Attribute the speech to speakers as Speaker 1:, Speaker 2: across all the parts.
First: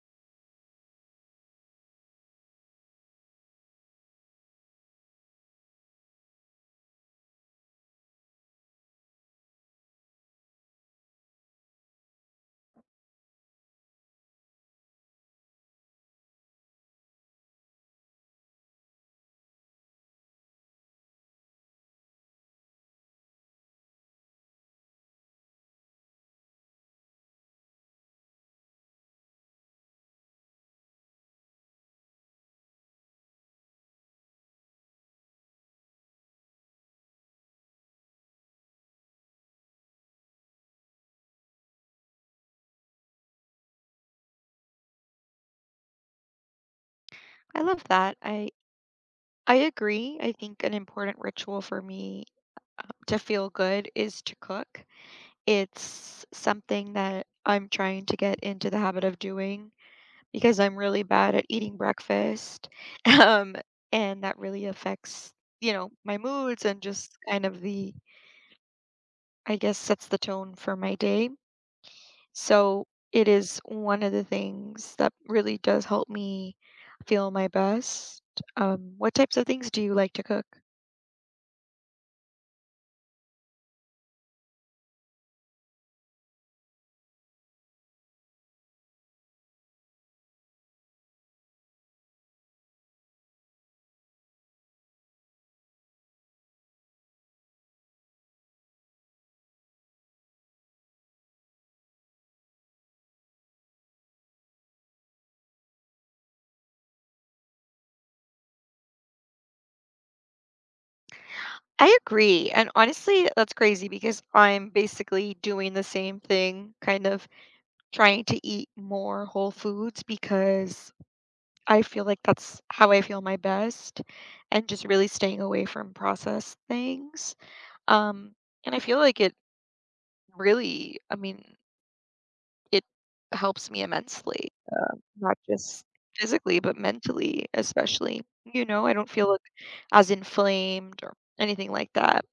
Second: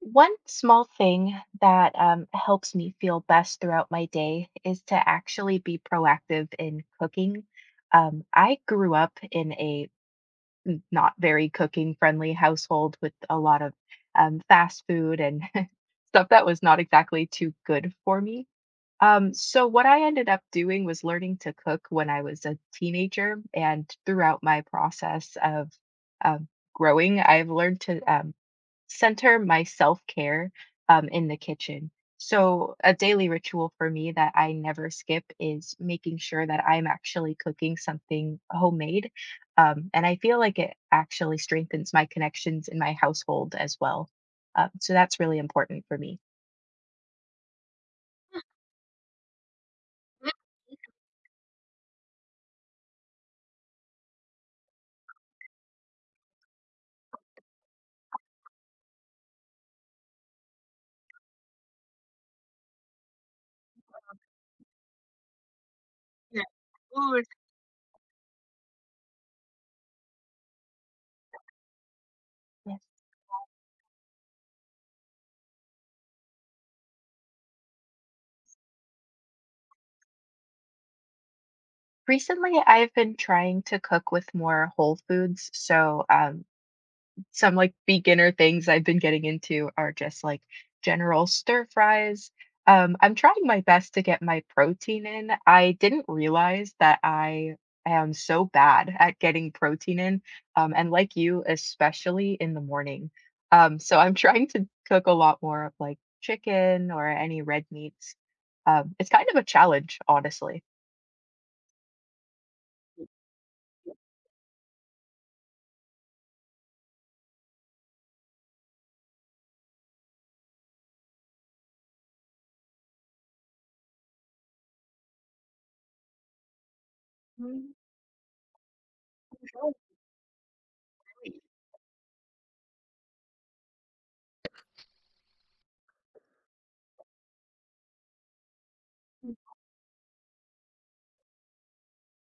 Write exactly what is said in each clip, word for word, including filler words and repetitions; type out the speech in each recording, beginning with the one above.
Speaker 1: One small thing that um, helps me feel best throughout my day is to actually be proactive in cooking. Um, I grew up in a n- not very cooking friendly household with a lot of um, fast food and stuff that was not exactly too good for me. Um, so, what I ended up doing was learning to cook when I was a teenager. And throughout my process of um, growing, I've learned to um, center my self-care um, in the kitchen. So a daily ritual for me that I never skip is making sure that I'm actually cooking something homemade. Um, and I feel like it actually strengthens my connections in my household as well. Um, so that's really important for me.
Speaker 2: I love that. I I agree. I think an important ritual for me uh, to feel good is to cook. It's something that I'm trying to get into the habit of doing because I'm really bad at eating breakfast. Um, and that really affects, you know, my
Speaker 1: Yeah,
Speaker 2: moods and just
Speaker 1: good.
Speaker 2: kind of the, I guess, sets the tone for my day.
Speaker 1: Yes.
Speaker 2: So it is one of the things that really does help me feel my best. Um, what types of things do you like to cook?
Speaker 1: Recently, I've been trying to cook with more whole foods. So, um, some like beginner things I've been getting into are just like general stir fries. Um, I'm trying my best to get my protein in. I didn't realize that I am so bad at getting protein in, um, and like you, especially in the morning. Um, so I'm trying to cook a lot more of like chicken or any red meats. Um, it's kind of a challenge, honestly.
Speaker 2: I agree, and honestly, that's crazy because I'm basically doing the same thing, kind of trying to eat more whole foods because I feel like that's how I feel my best and just really staying away from processed things.
Speaker 1: Mm.
Speaker 2: Um, and I feel like it really, I mean, it helps me immensely, not just physically, but mentally, especially. You know, I don't feel like, as inflamed or anything like that.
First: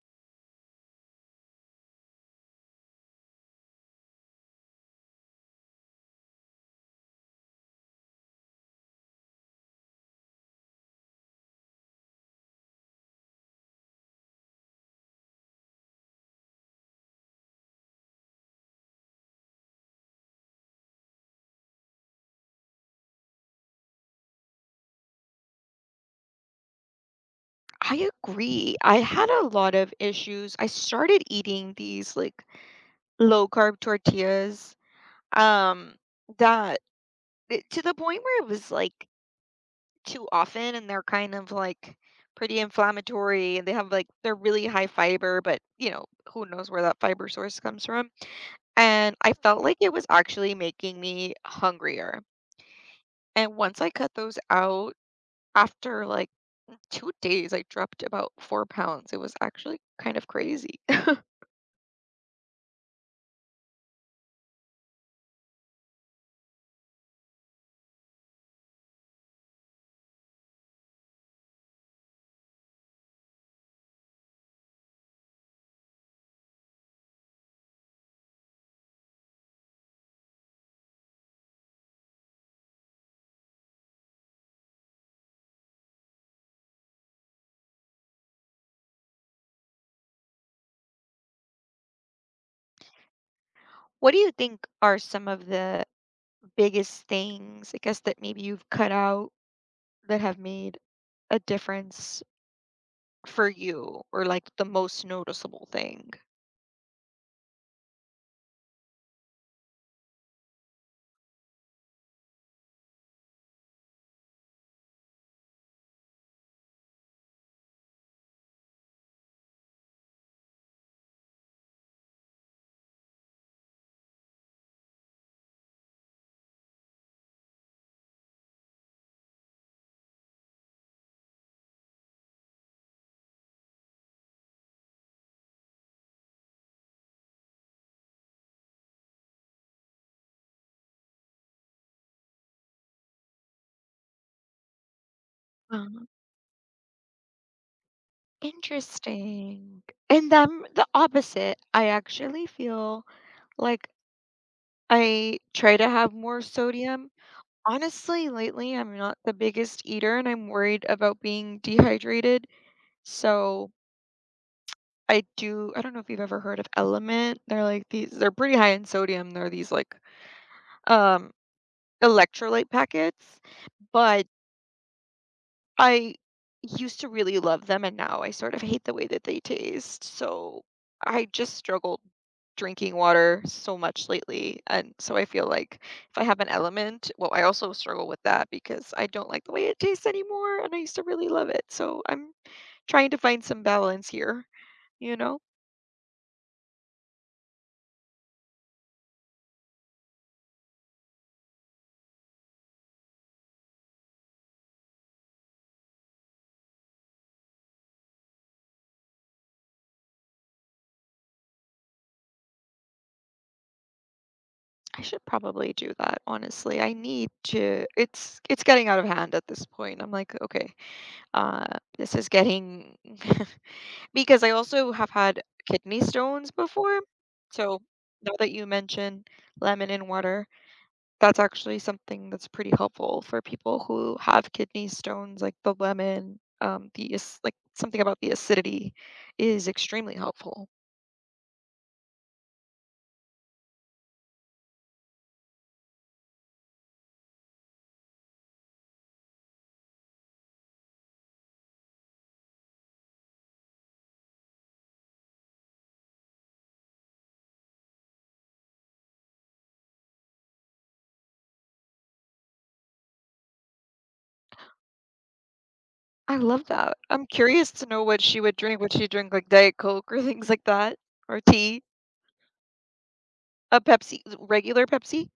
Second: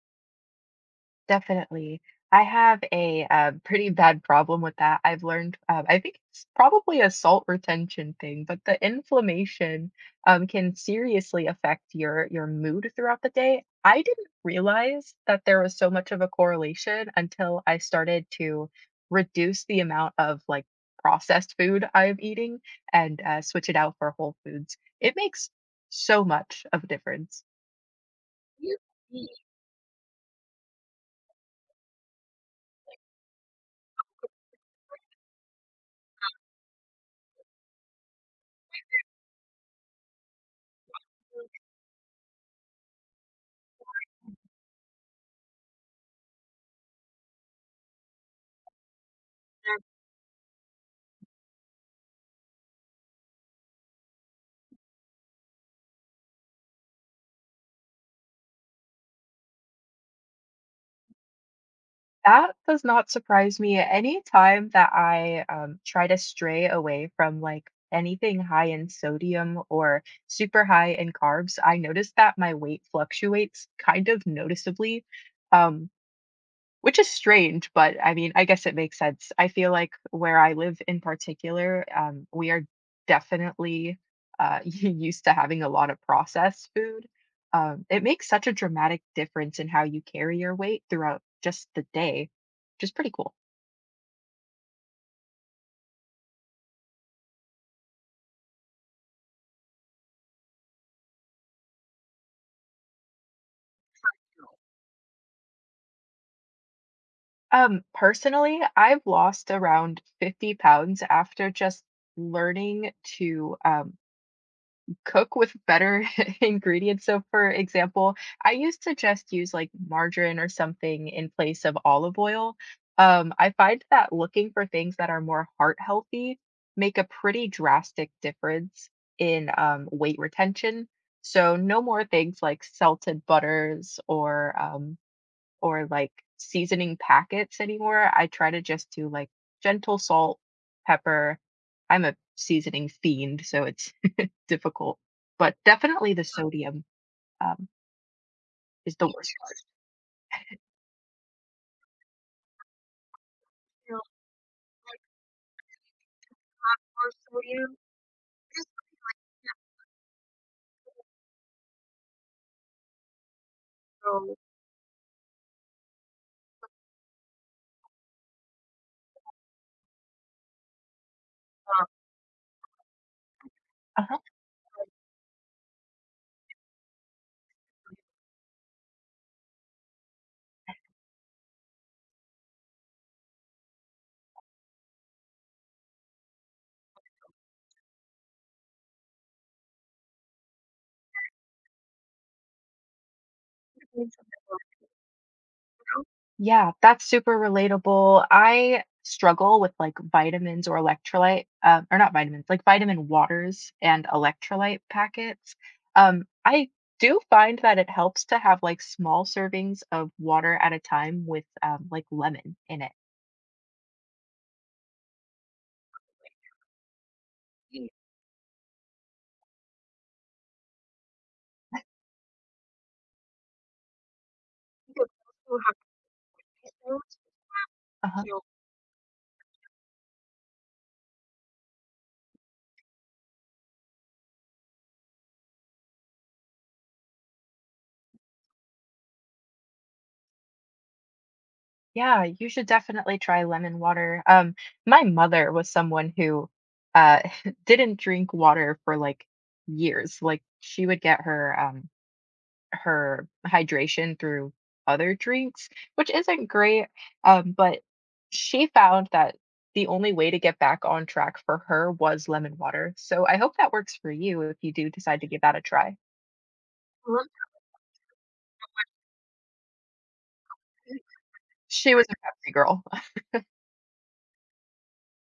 Speaker 1: Definitely. I have a uh, pretty bad problem with that. I've learned, um, I think it's probably a salt retention thing, but the inflammation um, can seriously affect your your mood throughout the day. I didn't realize that there was so much of a correlation until I started to reduce the amount of like processed food I'm eating and uh, switch it out for whole foods. It makes so much of a difference.
Speaker 2: I agree. I had a lot of issues. I started eating these like low carb tortillas um that it- to the point where it was like too often and they're kind of like pretty inflammatory and they have like they're really high fiber, but you know, who knows where that fiber source comes from. And I felt like it was actually making me hungrier. And once I cut those out after like two days, I dropped about four pounds. It was actually kind of crazy.
Speaker 1: That does not surprise me any time that I, um, try to stray away from, like, anything high in sodium or super high in carbs. I notice that my weight fluctuates kind of noticeably, um, which is strange, but I mean, I guess it makes sense. I feel like where I live in particular, um, we are definitely uh, used to having a lot of processed food. Um, it makes such a dramatic difference in how you carry your weight throughout just the day, which is pretty cool.
Speaker 2: What do you think are some of the biggest things, I guess, that maybe you've cut out that have made a difference for you or like the most noticeable thing?
Speaker 1: Um, personally, I've lost around fifty pounds after just learning to um, cook with better ingredients. So, for example, I used to just use like margarine or something in place of olive oil. Um, I find that looking for things that are more heart healthy make a pretty drastic difference in um, weight retention. So, no more things like salted butters or um, or like seasoning packets anymore. I try to just do like gentle salt, pepper. I'm a seasoning fiend, so it's difficult, but
Speaker 2: Um,
Speaker 1: definitely the sodium, um, is the worst part.
Speaker 2: interesting. And then the opposite. I actually feel like I try to have more sodium. Honestly, lately I'm not the biggest eater and I'm worried about being dehydrated. So
Speaker 1: No.
Speaker 2: I do I don't know if you've ever heard of Element. They're like these they're pretty high in sodium. They're these like um electrolyte packets,
Speaker 1: Uh-huh.
Speaker 2: but I used to really love them and now I sort of hate the way that they taste. So I just struggled drinking water so much lately and so I feel like if I have an element, well I also struggle with that because I don't like the way it tastes anymore and I used to really love it. So I'm trying to find some balance here, you know?
Speaker 1: Yeah, that's super relatable. I struggle with, like, vitamins or electrolyte, um, or not vitamins, like vitamin waters and electrolyte packets. Um, I do find that it helps to have, like, small servings of water at a time with, um, like, lemon in it.
Speaker 2: I should probably do that, honestly. I need to
Speaker 1: Mm.
Speaker 2: it's it's getting out of hand at this point. I'm like, okay, uh this is getting because I also have had kidney stones before. So now
Speaker 1: Uh-huh.
Speaker 2: that you mention lemon in water, that's actually something that's pretty helpful for people who have kidney stones, like the lemon, um the ac- like something about the acidity is extremely helpful.
Speaker 1: Yeah, you should definitely try lemon water. Um, my mother was someone who uh didn't drink water for like years. Like she would get her um her hydration through other drinks, which isn't great. Um, but she found that the only way to get back on track for her was lemon water. So I hope that works for you if you do decide to give that a try.
Speaker 2: I love that. I'm
Speaker 1: Lem-
Speaker 2: curious to know what she would drink. Would she drink like Diet Coke or things like that? Or tea?
Speaker 1: She was a Pepsi girl.
Speaker 2: A Pepsi, regular Pepsi?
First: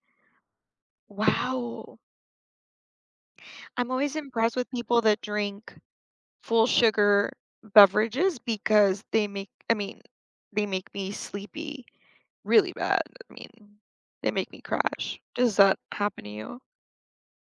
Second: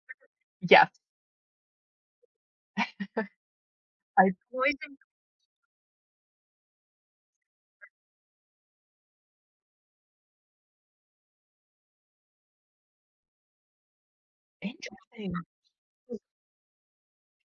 Speaker 1: Yes,
Speaker 2: Wow. I'm always
Speaker 1: I
Speaker 2: impressed with
Speaker 1: Poison
Speaker 2: people that drink full sugar beverages because they make, I mean, they make me sleepy really bad. I mean, they make me crash.
Speaker 1: interesting.
Speaker 2: Does that happen to you?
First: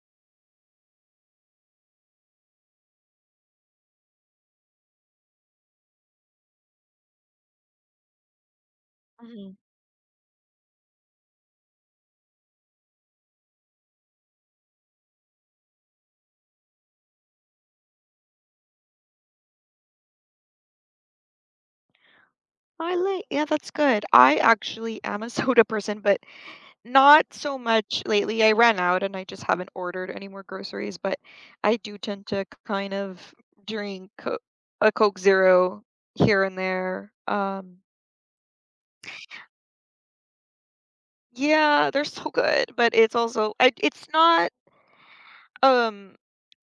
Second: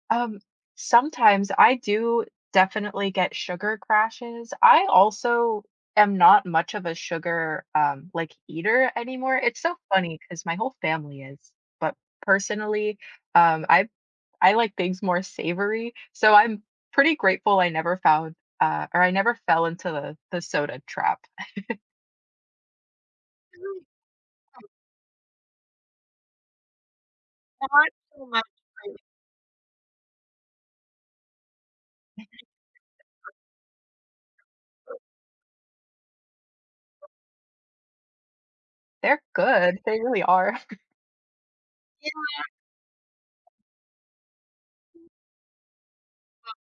Speaker 1: Um, sometimes I do definitely get sugar crashes. I also am not much of a sugar um like eater anymore.
Speaker 2: Mhm.
Speaker 1: It's so funny because my whole family is, but personally, um I I like things more savory. So I'm pretty grateful I never found uh or I never fell into the the soda trap.
Speaker 2: I like, yeah, that's good. I actually am a soda person, but not so much lately. I ran out and I just haven't ordered any more groceries, but I do tend to kind of drink co- a Coke Zero here and there. Um,
Speaker 1: They're good. They really are.
Speaker 2: yeah, they're so good, but it's also I, it's not um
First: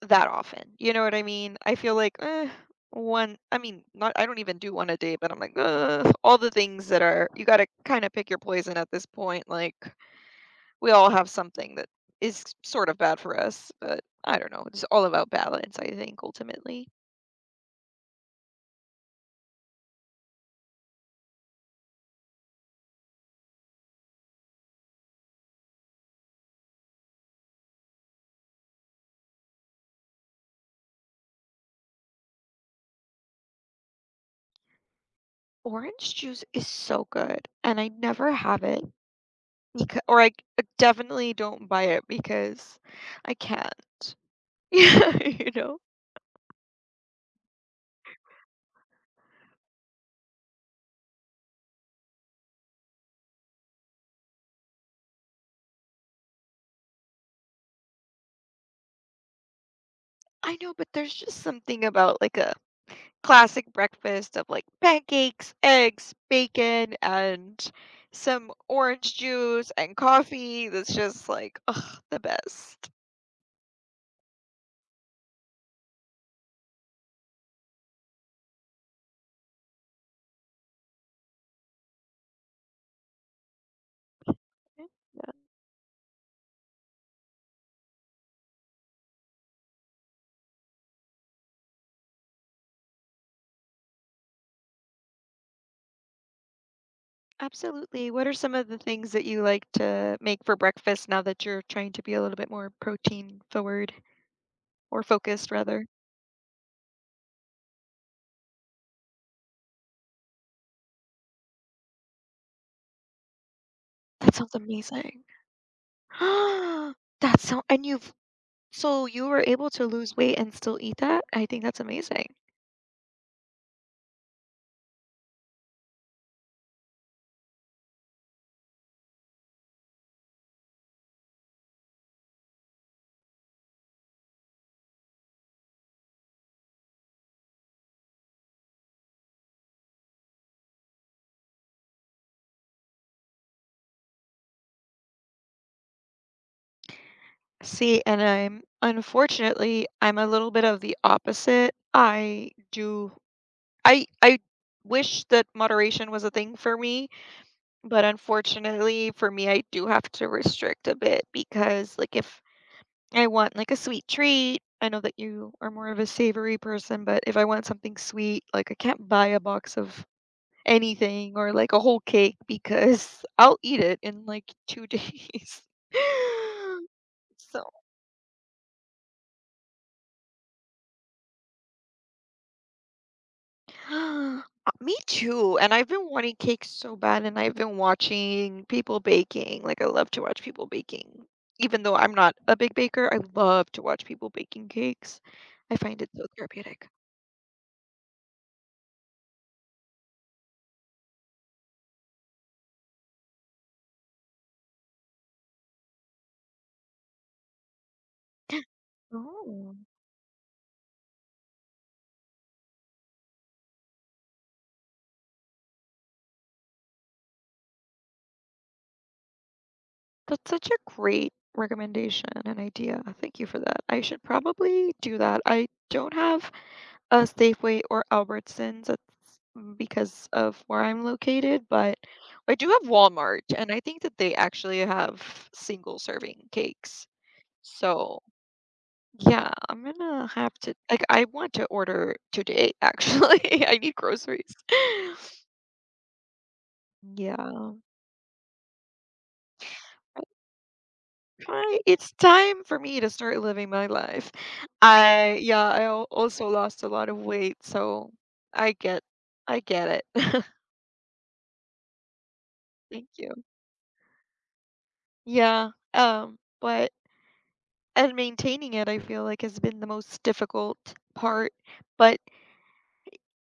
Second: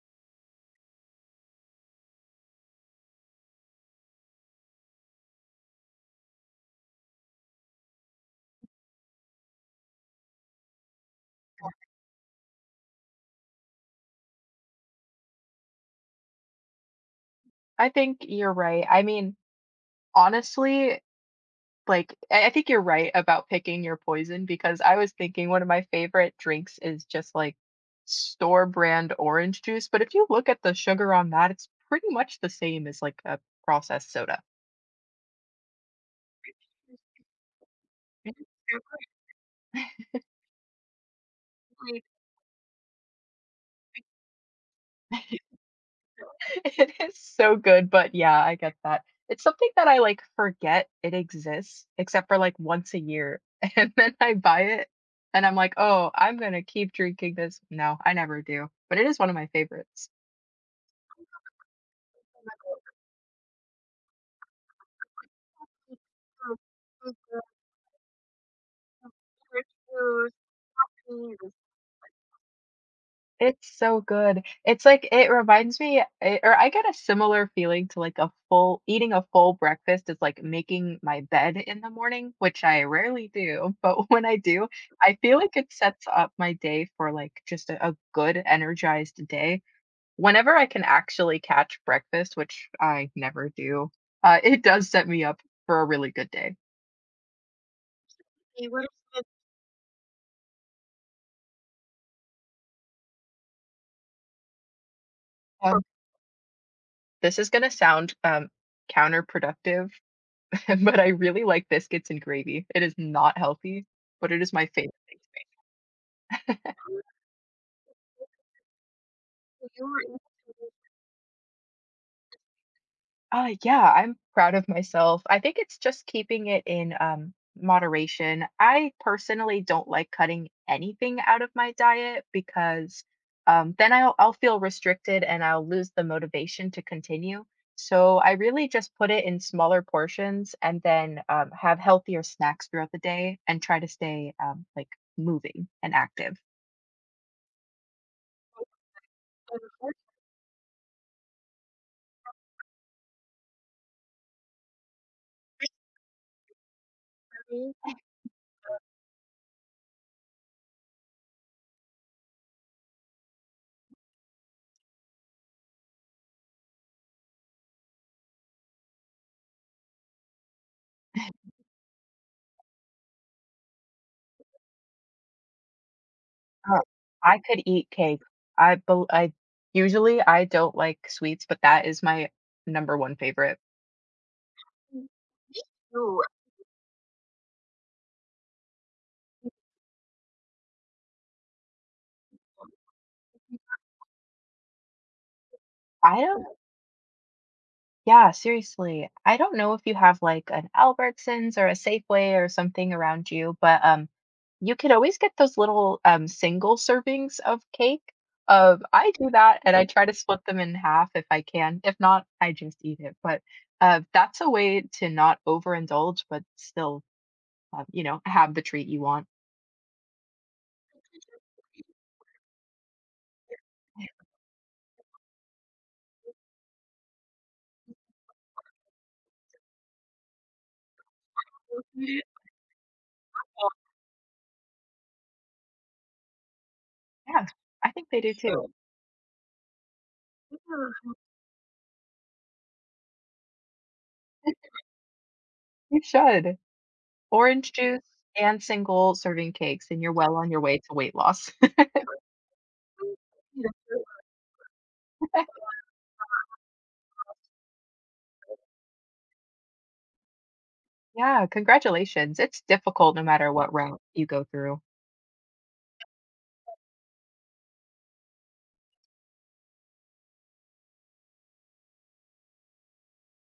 Speaker 2: that often. You know what I mean? I feel like eh, one. I mean, not. I don't even do one a day, but I'm like, ugh, all the things that are you got to kind of pick your poison at this point. Like we all have something that is sort of bad for us, but I don't know. It's all about balance, I think, ultimately.
Speaker 1: I think you're right. I mean, honestly, like, I I think you're right about picking your poison because I was thinking one of my favorite drinks is just like store brand orange juice, but if you look at the sugar on that, it's pretty much the same as like a processed soda.
Speaker 2: Orange juice is so good, and I never
Speaker 1: It is
Speaker 2: have it
Speaker 1: so
Speaker 2: because, or I c- definitely don't buy
Speaker 1: good.
Speaker 2: it because I can't. Yeah, you know.
Speaker 1: It is so good, but yeah, I get that. It's something that I like forget it exists, except for like once a year. And then I buy it and I'm like, oh, I'm gonna keep drinking this. No, I never do. But it is one of my favorites.
Speaker 2: I know, but there's just something about like a classic breakfast of like pancakes, eggs, bacon, and some orange juice and
Speaker 1: Christmas
Speaker 2: coffee that's just
Speaker 1: trees.
Speaker 2: like ugh, the best.
Speaker 1: It's so good. It's like it reminds me eh, or I get a similar feeling to like a full eating a full breakfast is like making my bed in the morning, which I rarely do, but when I do, I feel like it sets up my day for like just a, a good energized day. Whenever I can actually catch breakfast, which I never do, uh, it does set me up for a really good day.
Speaker 2: Absolutely. What are some of
Speaker 1: Okay,
Speaker 2: the
Speaker 1: what-
Speaker 2: things that you like to make for breakfast now that you're trying to be a little bit more protein forward or focused
Speaker 1: Um,
Speaker 2: rather?
Speaker 1: this is going to sound um, counterproductive but I really like biscuits and gravy. It is not healthy, but
Speaker 2: That
Speaker 1: it is
Speaker 2: sounds
Speaker 1: my favorite thing.
Speaker 2: amazing. That sound and you've so you were able
Speaker 1: To So
Speaker 2: to
Speaker 1: you
Speaker 2: lose
Speaker 1: were
Speaker 2: weight and still eat that? I think that's amazing.
Speaker 1: Uh, yeah, I'm proud of myself. I think it's just keeping it in um, moderation. I personally don't like cutting anything out of my diet because um, then I'll, I'll feel restricted and I'll lose the motivation to continue. So I really just put it in smaller portions and then um, have healthier snacks throughout the day and try to stay um, like moving and active.
Speaker 2: See, and I'm unfortunately I'm a little bit of the opposite. I do I I wish that moderation was a thing for me,
Speaker 1: Mhm.
Speaker 2: but unfortunately for me I do have to restrict a bit because like if I want like a sweet treat. I know that you are more of a savory person, but if I want something sweet, like I can't buy a box of anything or like a whole cake because I'll eat it in like two days.
Speaker 1: Uh, I could
Speaker 2: So,
Speaker 1: eat cake. I bel I usually, I don't like sweets, but that is my number one favorite.
Speaker 2: uh, me
Speaker 1: Mm,
Speaker 2: too.
Speaker 1: me
Speaker 2: And I've been
Speaker 1: too.
Speaker 2: wanting cakes so bad, and I've been watching people baking. Like, I love to watch people baking. Even though I'm not a big baker, I love to watch people baking cakes. I find it
Speaker 1: I
Speaker 2: so
Speaker 1: don't
Speaker 2: therapeutic.
Speaker 1: Yeah, seriously. I don't know if you have, like, an Albertsons or a Safeway or something around you, but, um, you could always get those little, um, single servings of cake. Uh, I do that, and
Speaker 2: Oh.
Speaker 1: I try to split them in half if I can. If not, I just eat it, but, uh, that's a way to not overindulge, but still um, you know, have the treat you want.
Speaker 2: That's such a great recommendation and idea. Thank you for that. I should probably do that. I don't have a Safeway or Albertsons that's because of where I'm located, but I do have Walmart, and I think that they actually have single serving cakes.
Speaker 1: Yeah, I think
Speaker 2: So,
Speaker 1: they do too. Sure.
Speaker 2: yeah, I'm gonna have to like I want to order today actually. I need groceries.
Speaker 1: You should. Orange
Speaker 2: Yeah.
Speaker 1: juice and single serving cakes, and you're well on your way to weight loss.
Speaker 2: Right, it's time for me to start living my life. I
Speaker 1: Yeah,
Speaker 2: yeah, I al- also lost a lot of weight, so I get I get it.
Speaker 1: yeah, congratulations. It's
Speaker 2: Thank
Speaker 1: difficult no
Speaker 2: you.
Speaker 1: matter what route you go through.
Speaker 2: Yeah. Um, but and maintaining it I feel like has been the most difficult part, but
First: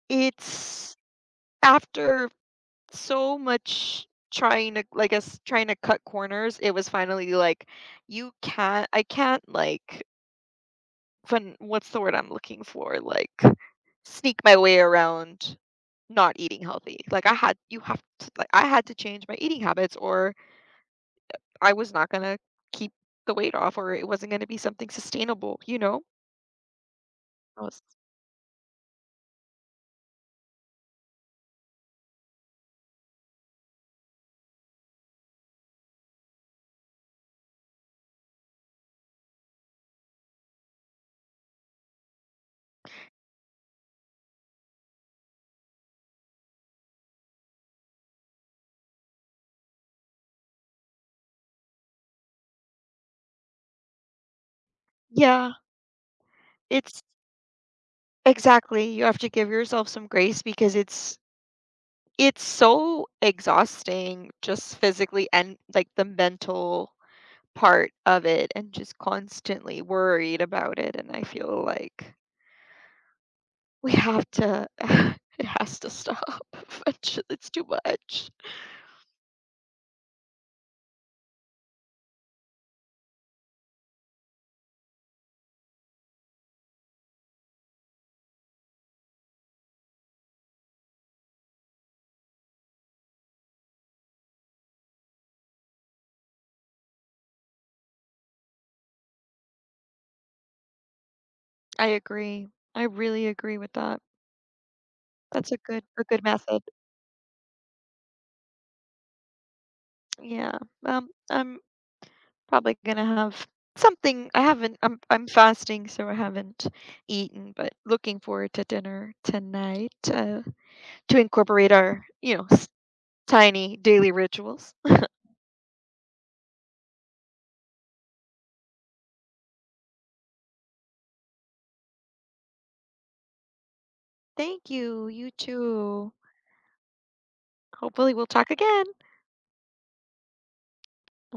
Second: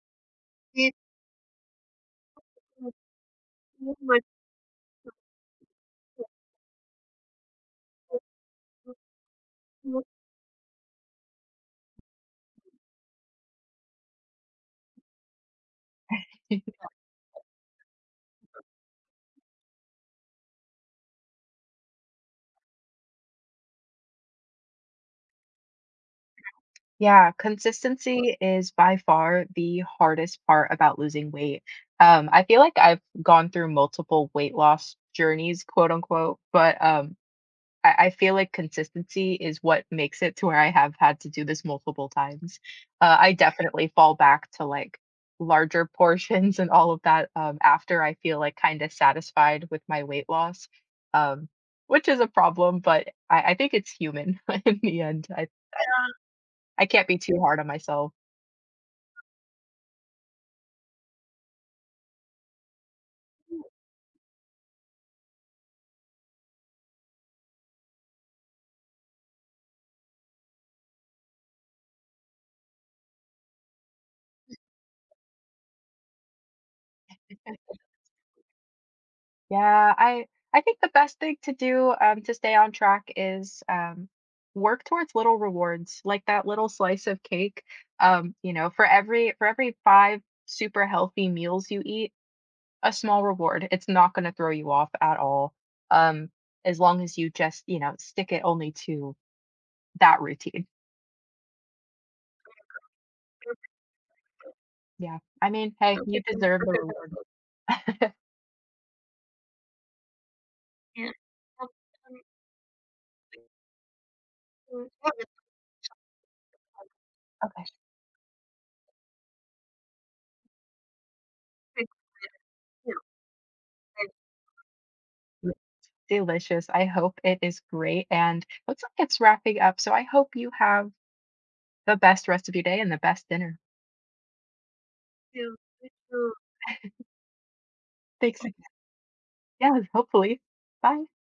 Speaker 2: it's
Speaker 1: It's
Speaker 2: after so
Speaker 1: so
Speaker 2: much
Speaker 1: much
Speaker 2: trying to like us trying to cut corners, it was finally like you can't I can't
Speaker 1: work.
Speaker 2: like fun what's the word I'm looking for? Like sneak my way around not eating healthy. Like I had you have to like I had to change my eating habits or I was not going to keep the weight off or it wasn't going to be something sustainable, you know?
Speaker 1: Yeah,
Speaker 2: I was
Speaker 1: consistency is by far the hardest part about losing weight. Um, I feel like I've gone through multiple weight loss journeys, quote unquote, but um, I, I feel like consistency is what makes it to where I have had to do this multiple times. Uh, I definitely fall back to like larger portions and all of that um, after I feel like kind of satisfied with my weight loss, um, which is a problem, but I, I think it's human in the end. I,
Speaker 2: Yeah,
Speaker 1: I
Speaker 2: it's
Speaker 1: can't be too hard on myself.
Speaker 2: exactly. You have to give yourself some grace because it's it's so exhausting just physically and like the mental part of it and just constantly worried about it and I feel like we have to it has to stop. Eventually, it's too much.
Speaker 1: Yeah, I I think the best thing to do um, to stay on track is um, work towards little rewards, like that little slice of cake. Um, you know, for every for every five super healthy meals you eat, a small reward. It's not going to throw you off at all. Um, as long as you just you know stick it only to that routine.
Speaker 2: I agree. I really agree with that.
Speaker 1: Yeah, I
Speaker 2: That's a
Speaker 1: mean,
Speaker 2: good
Speaker 1: hey,
Speaker 2: a good
Speaker 1: you
Speaker 2: method.
Speaker 1: deserve the reward.
Speaker 2: Yeah. Um, I'm probably gonna have something. I haven't. I'm I'm fasting, so I haven't eaten.
Speaker 1: Okay.
Speaker 2: But looking forward to dinner tonight uh, to incorporate our you know s- tiny daily rituals.
Speaker 1: Delicious. I hope it is great. And looks like it's wrapping up. So I hope you have the best rest of your day and the best dinner.
Speaker 2: Thank you. You
Speaker 1: You, too. you
Speaker 2: too.
Speaker 1: too.
Speaker 2: Hopefully, we'll
Speaker 1: Thanks.
Speaker 2: talk
Speaker 1: Yes.
Speaker 2: again.
Speaker 1: Hopefully. Bye.